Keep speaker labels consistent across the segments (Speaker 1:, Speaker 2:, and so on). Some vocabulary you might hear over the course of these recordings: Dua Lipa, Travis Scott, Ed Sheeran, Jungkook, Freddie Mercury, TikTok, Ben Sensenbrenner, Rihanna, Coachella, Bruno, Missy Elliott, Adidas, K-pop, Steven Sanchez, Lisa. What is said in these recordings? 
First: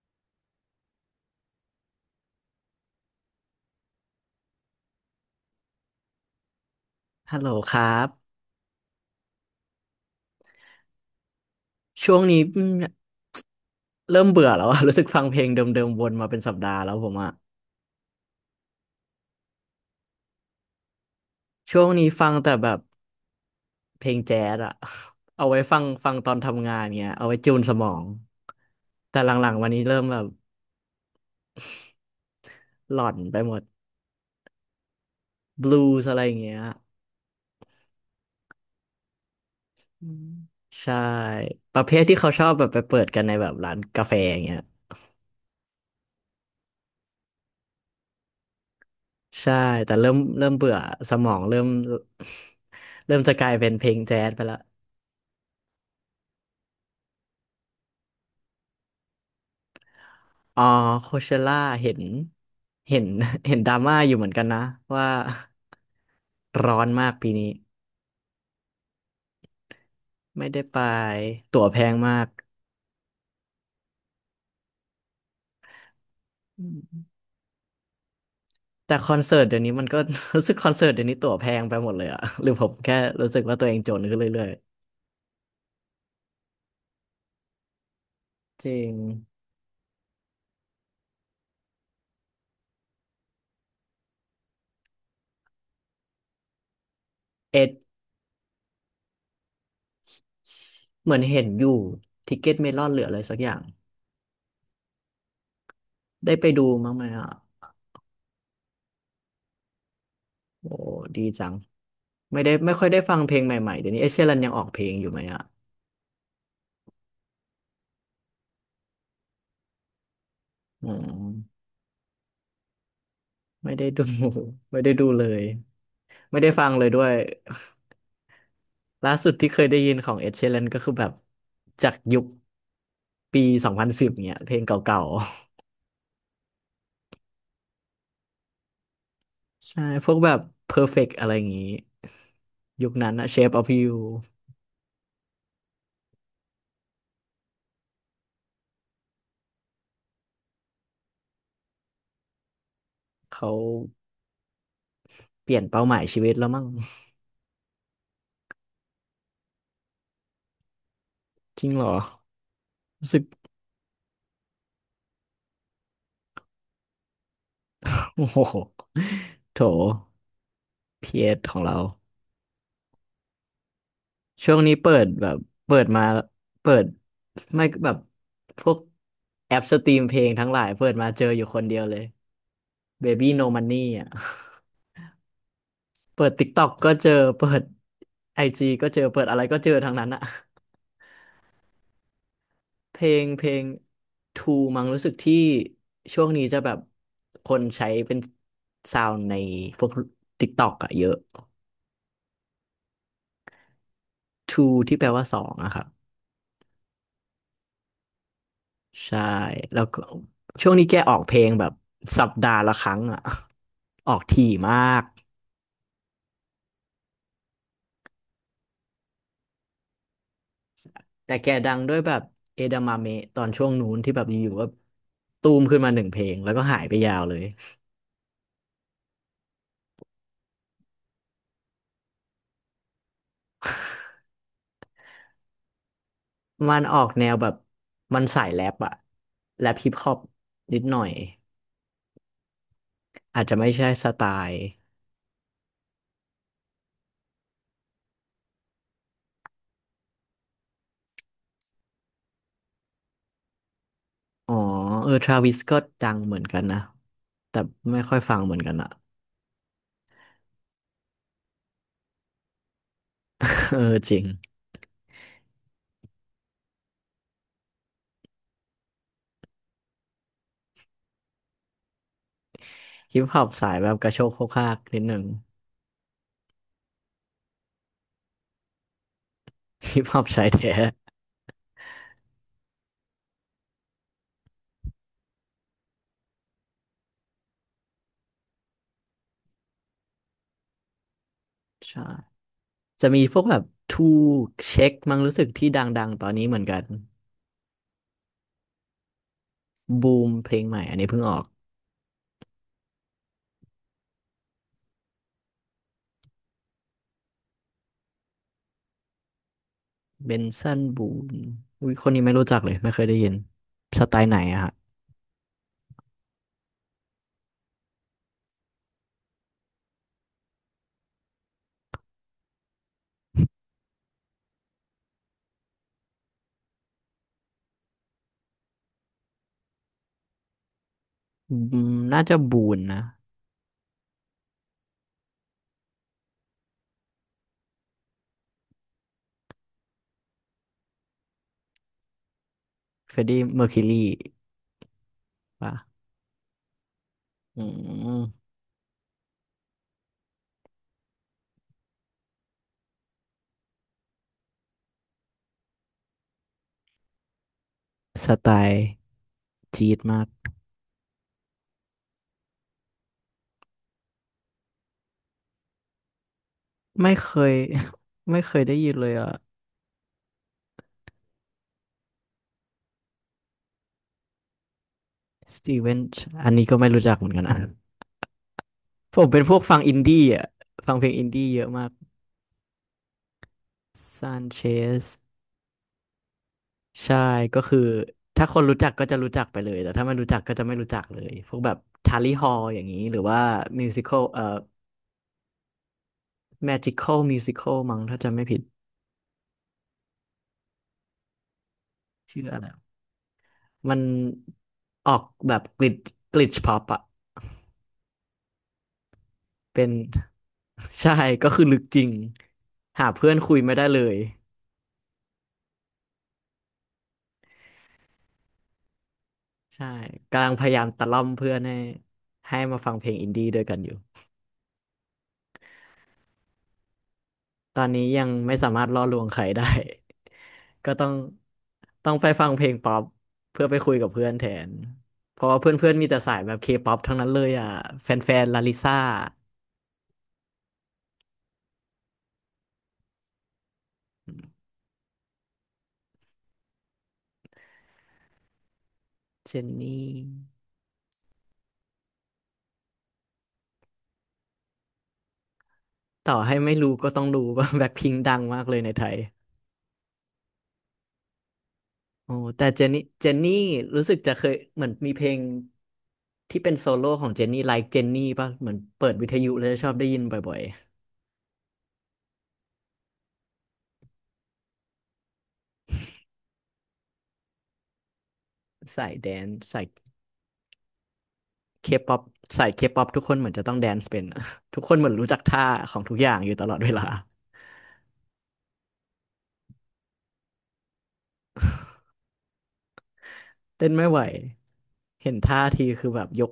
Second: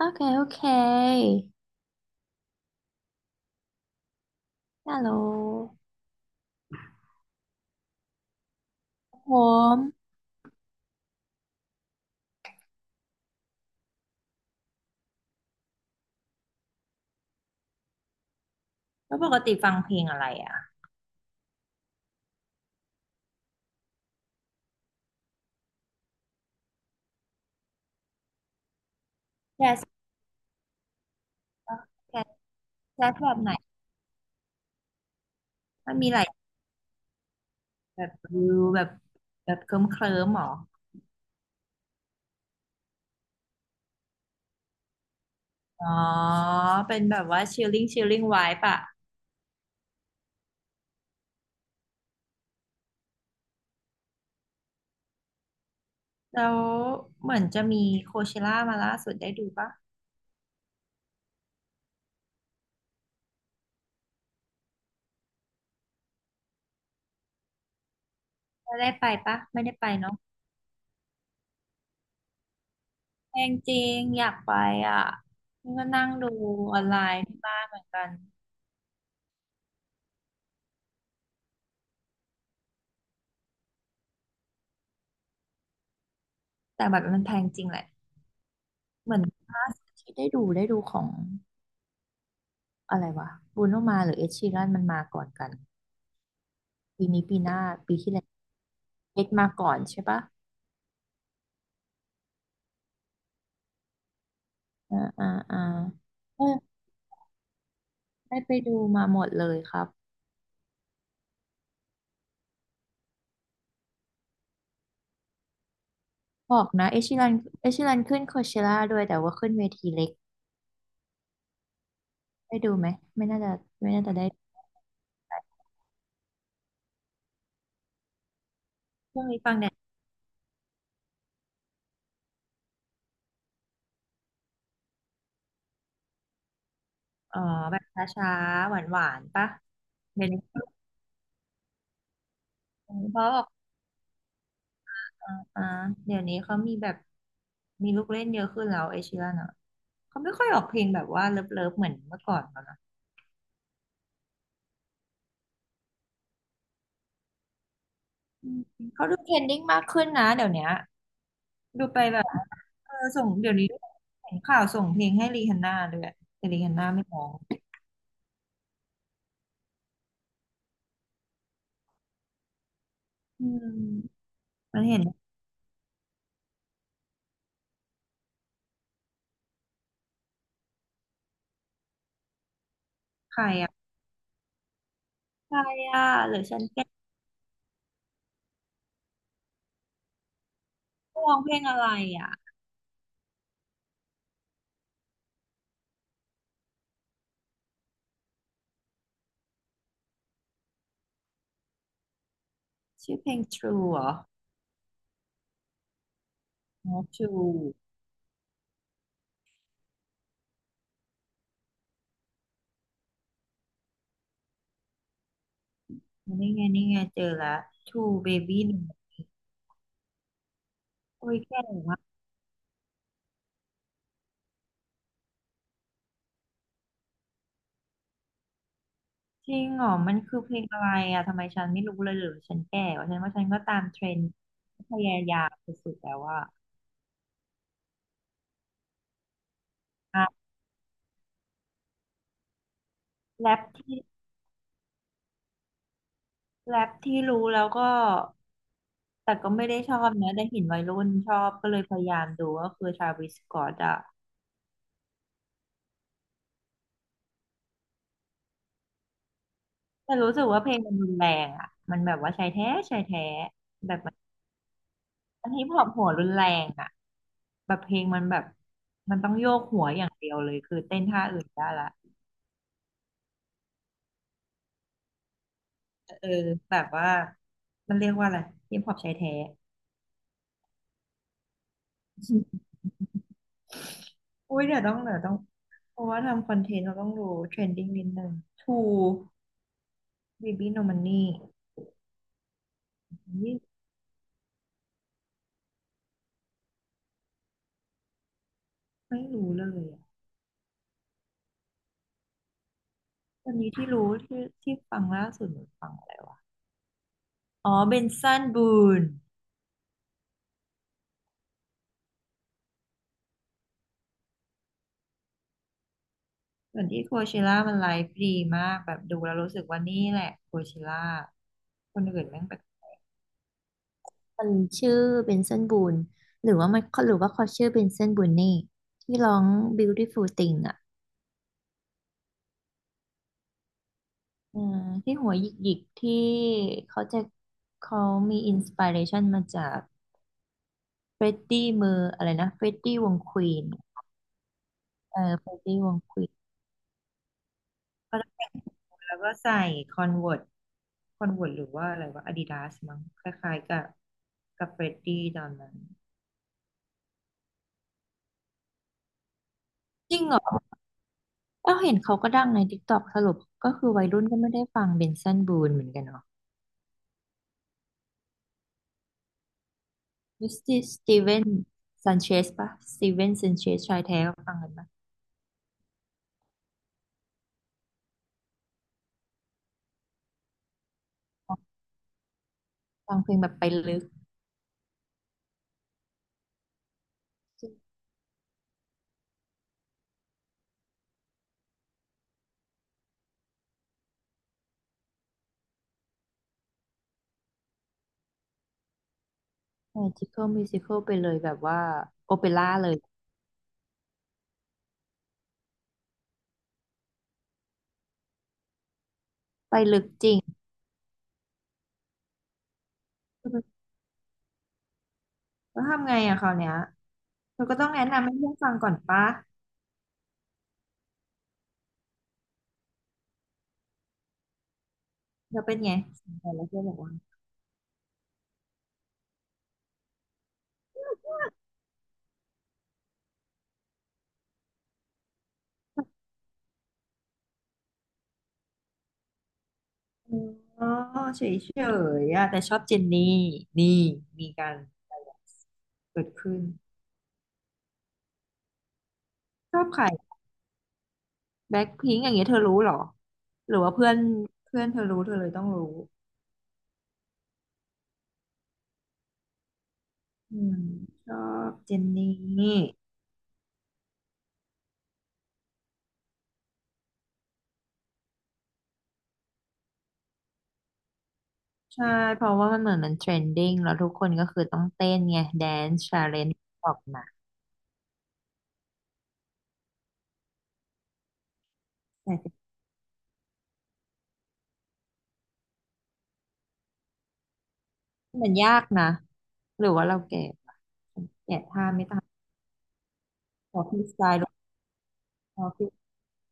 Speaker 1: OK OK ฮัลโหล
Speaker 2: ฮัลโหลครับ
Speaker 1: ผม
Speaker 2: ช่วงนี้เริ่มเบื่อแล้วอะ รู้สึกฟังเพลงเดิมๆวนมาเป็นสัปดาห์แล้วผมอะ
Speaker 1: แล้วปกติฟังเพลงอะไรอ่ะ
Speaker 2: ช่วงนี้ฟังแต่แบบเพลงแจ๊สอะ เอาไว้ฟังตอนทำงานเงี้ยเอาไว้จูนสมองแต่หลังๆวัน
Speaker 1: แจ๊
Speaker 2: นี้
Speaker 1: ส
Speaker 2: เริ่มแบบ
Speaker 1: ปะแจ๊ส
Speaker 2: หล
Speaker 1: แจ๊
Speaker 2: อ
Speaker 1: ส
Speaker 2: น
Speaker 1: แบ
Speaker 2: ไป
Speaker 1: บไหน
Speaker 2: หมดบลู
Speaker 1: มัน
Speaker 2: ส์
Speaker 1: มี
Speaker 2: อะ
Speaker 1: ห
Speaker 2: ไร
Speaker 1: ลาย
Speaker 2: อย่างเงี้ย
Speaker 1: แบบวิวแบบแบบเคลิ้มหรอ
Speaker 2: ใช่ประเภทที่เขาชอบแบบไปเปิดกันในแบบร้านกาแฟอย่างเงี้ย
Speaker 1: อ๋อเป็นแบบว่าชิลลิ่งไวปะ
Speaker 2: ใช่แต่เริ่มเบื่อสมองเริ่ม เริ่มจะกลายเป็นเพลงแจ๊สไปละ
Speaker 1: แล้วเหมือนจะมีโคเชล่ามาล่าสุดได้ดูปะ
Speaker 2: อ๋อโคเชล่าเห็นเห็น เห็นดราม่าอยู่เหมือนกันนะว่า ร้อนมากปีนี้
Speaker 1: ได้ไปปะไม่ได้ไปเนาะ
Speaker 2: ไม่ได้ไปตั๋วแพงมาก
Speaker 1: แพงจริงอยากไปอ่ะนี่ก็นั่งดู
Speaker 2: อื
Speaker 1: ออนไลน์
Speaker 2: ม
Speaker 1: ที่บ้านเหมือนกัน
Speaker 2: แต่คอนเสิร์ตเดี๋ยวนี้มันก็ รู้สึกคอนเสิร์ตเดี๋ยวนี้ตั๋วแพงไปหมดเลยอะ หรือผมแค่รู้สึกว่าตัวเองจนขึ้นเรื่อย
Speaker 1: แต่แบบมันแพงจริงแหละ
Speaker 2: ๆจริง
Speaker 1: เหมือนล่าสุดที่ได้ดูของ อะไรวะบรูโนมาหรือเอ็ชีรันมันมาก่อนกันปีนี้ปีหน้า
Speaker 2: เอ็ด
Speaker 1: ปีที่แล้วเอ็ดมาก่อนใช่ปะ
Speaker 2: เหมือนเห็นอยู่ทิกเก็ตเมลอนเหลืออะไรสักอย่าง
Speaker 1: อ่าอ่าอ่า
Speaker 2: ได้
Speaker 1: เอ
Speaker 2: ไป
Speaker 1: อ
Speaker 2: ดูมั้งไหมอ่ะ
Speaker 1: ได้ไปดูมาหมดเลยครับ
Speaker 2: โอ้ดีจังไม่ได้ไม่ค่อยได้ฟังเพลงใหม่ๆเดี๋ยวนี้เอดเชีรันยังออกเพลงอยู่ไหมอ่ะ
Speaker 1: บอกนะเอ็ชีรันเอ็ชีรันขึ้นโคเชล่าด้วยแต่ว่าขึ้นเวทีเล็ก
Speaker 2: อืม
Speaker 1: ได้ดูไหมไม่น่าจะ
Speaker 2: ไม่ได้
Speaker 1: ไม่
Speaker 2: ดู
Speaker 1: น่าจะได้
Speaker 2: ไม่ได้ดูเลย ไม่ได้ฟังเลยด้วยล่า
Speaker 1: ช่วง
Speaker 2: สุด
Speaker 1: นี้
Speaker 2: ที่
Speaker 1: ฟัง
Speaker 2: เค
Speaker 1: แน
Speaker 2: ย
Speaker 1: ว
Speaker 2: ได้ยินของเอ็ดเช e รนก็คือแบบจากยุคปี2010เนี่ยเพลงเก่า
Speaker 1: อ๋อแบบช้าๆหวานๆปะ
Speaker 2: ๆ ใช่พวก
Speaker 1: เดี๋ย
Speaker 2: แบ
Speaker 1: ว
Speaker 2: บ
Speaker 1: นี้
Speaker 2: Perfect อะไรอย่างงี้ยุ
Speaker 1: เพ
Speaker 2: คนั้
Speaker 1: ราะ
Speaker 2: น
Speaker 1: บ
Speaker 2: นะ
Speaker 1: อก
Speaker 2: Shape of You
Speaker 1: อ่าอ่าเดี๋ยวนี้เขามีแบบมีลูกเล่นเยอะขึ้นแล้วเอ s ชิรันอ่ะเขาไม่ค่อยออกเพลงแบบว่าเลิฟๆเหมือนเมื่อก่อนแล้วนะ
Speaker 2: เขาเปลี่ยนเป้าหมายชีวิตแล้วมั้ง
Speaker 1: อืมเขาดูเทรนดิ้งมากขึ้นนะเดี๋ยวเนี้ย
Speaker 2: จริงเหร
Speaker 1: ดู
Speaker 2: อ
Speaker 1: ไปแบบเออ
Speaker 2: รู้สึก
Speaker 1: ส่งเดี๋ยวนี้เห็นข่าวส่งเพลงให้รีฮันน่าด้วยแต่รีฮันน่าไม่ร้อง
Speaker 2: โอ้โหโถพีเอสของเรา
Speaker 1: อืม
Speaker 2: ช่วงนี้
Speaker 1: มัน
Speaker 2: เปิ
Speaker 1: เห็น
Speaker 2: ดแบบเปิดมาเปิดไม่ก็แบบพวกแอปสตรีมเพลงทั้งหลายเปิดมาเจออยู่คนเดียวเลย Baby
Speaker 1: ใคร
Speaker 2: No
Speaker 1: อ่ะ
Speaker 2: Money อ่ะ
Speaker 1: ใครอ่ะ
Speaker 2: เปิด
Speaker 1: หรือฉัน
Speaker 2: TikTok
Speaker 1: แก้
Speaker 2: ก็เจอเปิด IG ก็เจอเปิดอะไรก็เจอทั้งนั้นอะ
Speaker 1: ตร้องเพลงอะไรอ่ะ
Speaker 2: เพลง Two มั้งรู้สึกที่ช่วงนี้จะแบบคนใช้เป็นซาวด์ในพวก TikTok อะเยอะ
Speaker 1: ชื่อเพลง True เหรอ
Speaker 2: Two ที่แปลว่าสองอะครับ
Speaker 1: อ๋อ True
Speaker 2: ใช่แล้วก็ช่วงนี้แกออกเพลงแบบสัปดาห์ละครั้งอะ ออกถี่มาก
Speaker 1: นี่ไงเจอแล้ว True Baby 1โอ้
Speaker 2: แต่
Speaker 1: ย
Speaker 2: แก
Speaker 1: แก่
Speaker 2: ดังด้ว
Speaker 1: มา
Speaker 2: ย
Speaker 1: ก
Speaker 2: แบบเอดาม m เมะตอนช่วงนู้นที่แบบอยู่ๆก็ตูมขึ้นมาหนึ่งเพลงแล้วก็หายไปยาวเลย
Speaker 1: จริงเหรอมันคือเพลงอะไรอ่ะทำไมฉันไม่รู้เลยหรือฉันแก่วะฉันว่าฉันก็ตามเทรนด์พยายามสุดๆแล้วว่า
Speaker 2: มันออกแนวแบบมันสายแรปอะแรปฮิปฮอป
Speaker 1: อ่ะ
Speaker 2: นิดหน่อยอาจ
Speaker 1: แร
Speaker 2: จะ
Speaker 1: ป
Speaker 2: ไม่ใช่
Speaker 1: ที่
Speaker 2: สไตล์
Speaker 1: แรปที่รู้แล้วก็แต่ก็ไม่ได้ชอบนะแต่เห็นวัยรุ่นชอบก็เลยพยายามดูก็คือทราวิสสก็อตอะ
Speaker 2: อ๋อเออทราวิสก็ดังเหมือนกันนะแต่ไม่ค่อยฟังเหมือนกันอะ
Speaker 1: แต่รู้สึกว่าเพลงมันรุนแรงอะมันแบบว่าชายแท้
Speaker 2: เออจริง
Speaker 1: อันนี้พอปหัวรุนแรงอะแบบเพลงมันแบบมันต้องโยกหัวอย่างเดียวเลยคือเต้นท่าอื่นได้ละ
Speaker 2: ฮิปฮอปสายแบบกระโชกโคกฮากนิดหนึ่ง
Speaker 1: เออแบบว่ามันเรียกว่าอะไรฮิปฮอปชายแท้
Speaker 2: ฮิปฮอปชายแท้
Speaker 1: อุ้ยเดี๋ยวต้องเพราะว่าทำคอนเทนต์เราต้องรู้เทรนดิ้งนิดนึงทูบีบีโนมันนี่
Speaker 2: ใช่จะมีพวกแบบทูเช็คมั้งรู้สึกที่ดังๆตอนนี้เหมือนกัน
Speaker 1: ไม่รู้เลย
Speaker 2: บูมเพลงใหม่อันนี้เพิ่งออก
Speaker 1: ตอนนี้ที่รู้ที่ฟังล่าสุดหนูฟังอะไรวะ อ๋อเบนซันบูน
Speaker 2: เบนซันบูมอุ้ยคนนี้ไม่รู้จักเลยไม่เคยได้ยินสไตล์ไหนอะฮะ
Speaker 1: เหมือนที่โคเชล่ามันไลฟ์ดีมากแบบดูแล้วรู้สึกว่านี่แหละโคเชล่าคนอื่นแม่งแบบมันชื่อเบนเซนบูนหรือว่าเขาชื่อเบนเซนบูนนี่ที่ร้อง Beautiful Thing อ่ะ
Speaker 2: อืมน่าจะบูนนะ
Speaker 1: อืมที่หัวหยิกๆที่เขาจะเขามีอินสปิเรชันมาจากเฟรดดี้มืออะไรนะเฟรดดี้ว
Speaker 2: เฟ
Speaker 1: ง
Speaker 2: รด
Speaker 1: ค
Speaker 2: ดี้
Speaker 1: วี
Speaker 2: เมอ
Speaker 1: น
Speaker 2: ร์คิวรี
Speaker 1: เออเฟรด
Speaker 2: ป่ะ
Speaker 1: ดี้วงควีน
Speaker 2: อื
Speaker 1: แล้วก
Speaker 2: ม
Speaker 1: ็แล้วก็ใส่คอนเวิร์ตคอนเวิร์ตหรือว่าอะไรว่าอาดิดาสมั้งคล้ายๆกับเฟรดดี้ตอนนั้น
Speaker 2: สไตล์จี๊ด
Speaker 1: จริ
Speaker 2: มา
Speaker 1: ง
Speaker 2: ก
Speaker 1: เหรอเอ้าเห็นเขาก็ดังใน TikTok สรุปก็คือวัยรุ่นก็ไม่ได้ฟังเบนซันบูนเหมือนกันเนาะ
Speaker 2: ไม่เคย ไม่เคยได้ยินเลยอ่ะ
Speaker 1: มิสติสตีเวนซันเชสปะสตีเวนซันเชสชายแท้ก็ฟังกันปะ
Speaker 2: สตีเวนอันนี้ก็ไม่รู้จักเหมือนกันนะ ผมเป็นพวกฟังอินดี้อ่ะฟังเพลงอินดี้เยอะมาก
Speaker 1: ฟังเพลงแบบไปลึก
Speaker 2: ซานเชสใช่ก็คือถ้าคนรู้จักก็จะรู้จักไปเลยแต่ถ้าไม่รู้จักก็จะไม่รู้จักเลยพวกแบบทาลีฮอลอย่างนี้หรือว่ามิวสิค l ลแมจิคอลมิวสิคอลมั้งถ้าจำไม่ผิด
Speaker 1: ใช่จิคเกิลมิวสิคอลไปเลยแบบว่าโอ
Speaker 2: ชื่อ
Speaker 1: เป
Speaker 2: อะ
Speaker 1: ร่า
Speaker 2: ไร
Speaker 1: เลย
Speaker 2: มันออกแบบกลิดกลิชพ็อปอะ
Speaker 1: ไป
Speaker 2: เป็น
Speaker 1: ลึกจริง
Speaker 2: ใช่ก็คือลึกจริงหาเพื่อนคุยไม่ได้เลย
Speaker 1: แล้วทำไงอะคราวเนี้ยเธอก็ต้องแนะนำให้เพื่อนฟังก่อนปะ
Speaker 2: ใช่กำลังพยายามตะล่อมเพื่อนให้มาฟังเพลงอินดี้ด้วยกันอยู่
Speaker 1: เราเป็นไงสนใจแล้วเพื่อนบอกว่า
Speaker 2: ตอนนี้ยังไม่สามารถล่อลวงใครได้ ก็ต้องไปฟังเพลงป๊อปเพื่อไปคุยกับเพื่อนแทนเพราะว่าเพื่อนๆมีแต่สายแบบเคป๊อปทั้งนั้นเลยอ่ะแฟนๆลาลิซ่า
Speaker 1: อ๋อเฉยๆอะแต่ชอบเจนนี่นี่มีการเกิดขึ้น
Speaker 2: เจน
Speaker 1: ชอบ
Speaker 2: นี่
Speaker 1: ใครแบ็คพิงอย่างเงี้ยเธอรู้เหรอหรือว่าเพื่อนเพื่อนเธอรู้เธอเลยต้องรู้
Speaker 2: ต่อให้ไม่รู้ก็ต้องรู้ว่า แบ็คพิงดังมากเลยในไทย
Speaker 1: อืมชอบเจนนี
Speaker 2: โอ้แต่
Speaker 1: ่
Speaker 2: เจนนี่รู้สึกจะเคยเหมือนมีเพลงที่เป็นโซโล่ของเจนนี่ like เจนนี่ป่ะเหมือนเปิดวิทยุแล้วชอบได้ยินบ่อย
Speaker 1: ใช่เพราะว่ามันเหมือนมันเทรนดิ้งแล้วทุกคนก็คือต้องเต้นไงแดน c ์ชาเลนจ์ออกมา
Speaker 2: ๆสายแดนสายเคป๊อป
Speaker 1: แต่
Speaker 2: ทุกคนเหมือนจะต้องแดนซ์เป็นอะ ทุกคนเหมือนรู้จักท่าของทุกอย่างอยู่ตลอดเวลา
Speaker 1: มันยากนะหรือว่าเราแก่ปะแก่ท่าไม่ทันพ อ
Speaker 2: เต้น
Speaker 1: พี่
Speaker 2: ไม่
Speaker 1: ส
Speaker 2: ไหว
Speaker 1: ไตล์
Speaker 2: เห็น
Speaker 1: พ
Speaker 2: ท่า
Speaker 1: อฟ
Speaker 2: ที
Speaker 1: รี
Speaker 2: คือแบบยก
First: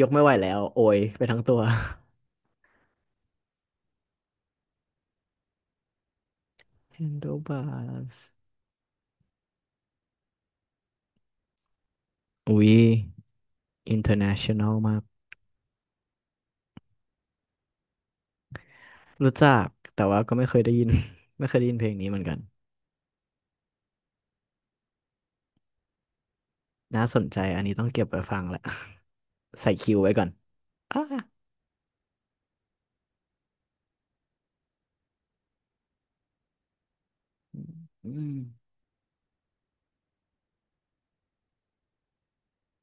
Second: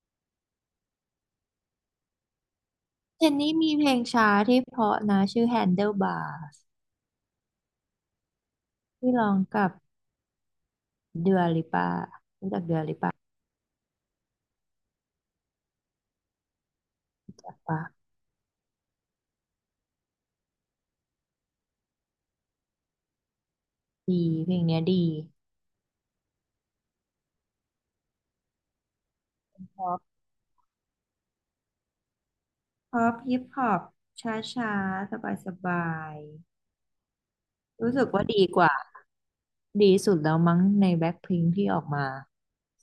Speaker 2: ไม่ไหวแล้วโอยไปทั้งตัว
Speaker 1: เจนนี่มีเพลงช้าที่เพราะนะชื่อ Handlebars
Speaker 2: Handlebars
Speaker 1: ที่ร้องกับเดือลิปารู้
Speaker 2: อุ้
Speaker 1: จัก
Speaker 2: ย
Speaker 1: เดือลิปา
Speaker 2: international มาก
Speaker 1: ปะ
Speaker 2: รู้จักแต่ว่าก็ไม่เคยได้ยิน ไม่เคยได้ยินเพลงนี้เหมือนกัน
Speaker 1: ดีเพลงเนี้ยดี
Speaker 2: น่าสนใจอันนี้ต้องเก็บไว้ฟังแหละ ใส่
Speaker 1: พอ
Speaker 2: คิวไว้
Speaker 1: ป
Speaker 2: ก่อนอ่า
Speaker 1: พอปฮิปฮอปช้าช้าสบายสบายๆรู้สึก
Speaker 2: อื
Speaker 1: ว่า
Speaker 2: ม
Speaker 1: ดีกว่าดีสุดแล้วมั้งในแบ็คพิงที่ออกมา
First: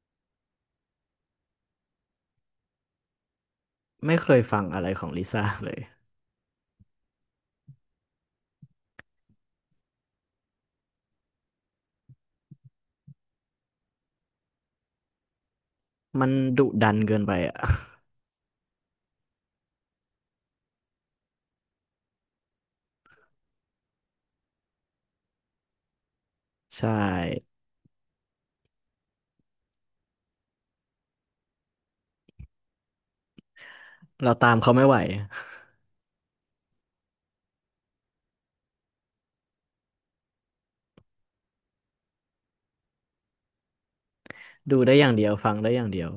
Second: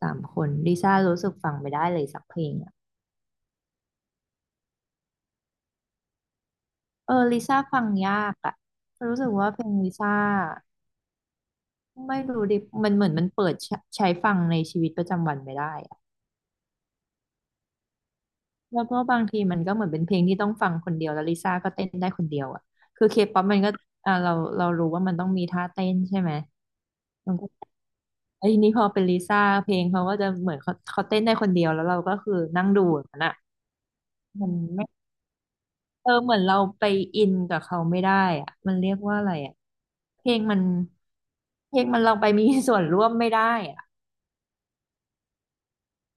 Speaker 1: 3 คนลิซ่ารู้สึกฟังไม่ได้เลยสักเพลงอะ
Speaker 2: ไม่เคยฟังอะไรของลิซ่าเลย
Speaker 1: เออลิซ่าฟังยากอะรู้สึกว่าเพลงลิซ่าไม่รู้ดิมันเหมือนมันเปิดใช้ฟังในชีวิตประจำวันไม่ได้
Speaker 2: มันดุดันเกินไปอ่ะ
Speaker 1: แล้วก็บางทีมันก็เหมือนเป็นเพลงที่ต้องฟังคนเดียวแล้วลิซ่าก็เต้นได้คนเดียวอ่ะคือเคป๊อปมันก็อ่าเรารู้ว่ามันต้องมีท่าเต้นใช่ไหม
Speaker 2: ใช่
Speaker 1: มันก็ไอ้ยนี่พอเป็นลิซ่าเพลงเขาก็จะเหมือนเขาเต้นได้คนเดียวแล้วเราก็คือนั่งดูอย่างนั้นอ่ะ
Speaker 2: เรา
Speaker 1: มั
Speaker 2: ตา
Speaker 1: น
Speaker 2: มเขา
Speaker 1: ไม่
Speaker 2: ไม่ไหว
Speaker 1: เออเหมือนเราไปอินกับเขาไม่ได้อ่ะมันเรียกว่าอะไรอ่ะเพลงมันเพลงมันเราไปมีส่วนร่วมไม่ได้อ่ะ
Speaker 2: ดูได้อย่างเดียวฟังได้อย่างเดียว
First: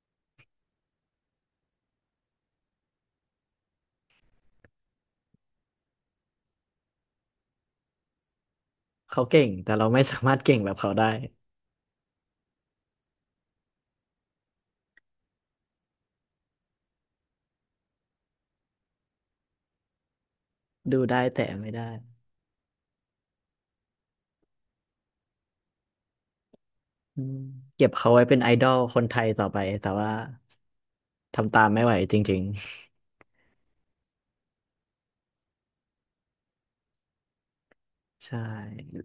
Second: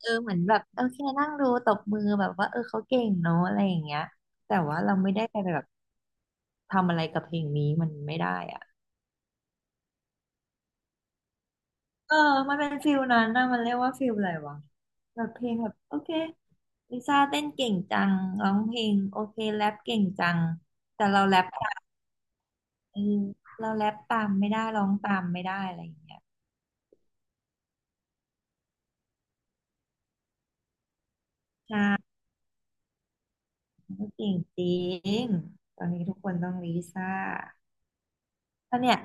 Speaker 1: เออเหมือนแบบโอเคนั่งดูตบมือแบบว่าเออเขาเก่งเนาะอะไรอย่างเงี้ยแต่ว่าเราไม่ได้ไปแบบ ทำอะไรกับเพลงนี้มันไม่ได้อ่ะ
Speaker 2: เขาเก่งแต่เราไม่สามารถเก่งแบบเขาได้
Speaker 1: เออมันเป็นฟิลนั้นนะมันเรียกว่าฟิลอะไรวะแบบเพลงแบบโอเคลิซ่าเต้นเก่งจังร้องเพลงโอเคแรปเก่งจัง
Speaker 2: ดู
Speaker 1: แต่
Speaker 2: ได้
Speaker 1: เราแร
Speaker 2: แต่
Speaker 1: ป
Speaker 2: ไม่
Speaker 1: ตา
Speaker 2: ได้
Speaker 1: มเออเราแรปตามไม่ได้ร้องตามไม่ได้อะไรอย่างเงี้ย
Speaker 2: อืมเก็บเขาไว้เป็นไอดอลคนไทยต่อไปแต่ว่าทำตามไม่ไหว
Speaker 1: ใช่
Speaker 2: จริง
Speaker 1: ก็เก่งจริงตอนนี้ทุกคนต้องลิซ่า
Speaker 2: ๆใช่
Speaker 1: ถ้าเนี่ย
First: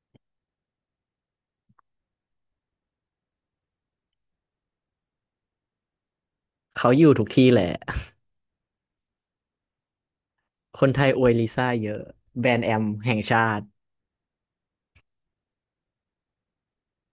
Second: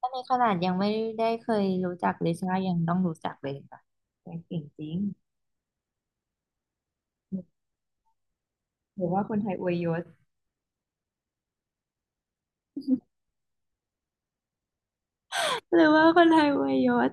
Speaker 1: ถ้าในขนาดยังไม่ได้เคยรู้จักลิซ่ายังต้องรู้จักเลยค่ะแกเก่งจริง
Speaker 2: เขาอยู่ทุกที่แหละ
Speaker 1: หรือว่าคนไทยอวยยศ
Speaker 2: คนไทยอวยลิซ่าเยอะแบรนด์แอมแห่งชาติ
Speaker 1: หรือว่าคนไทยอวยยศ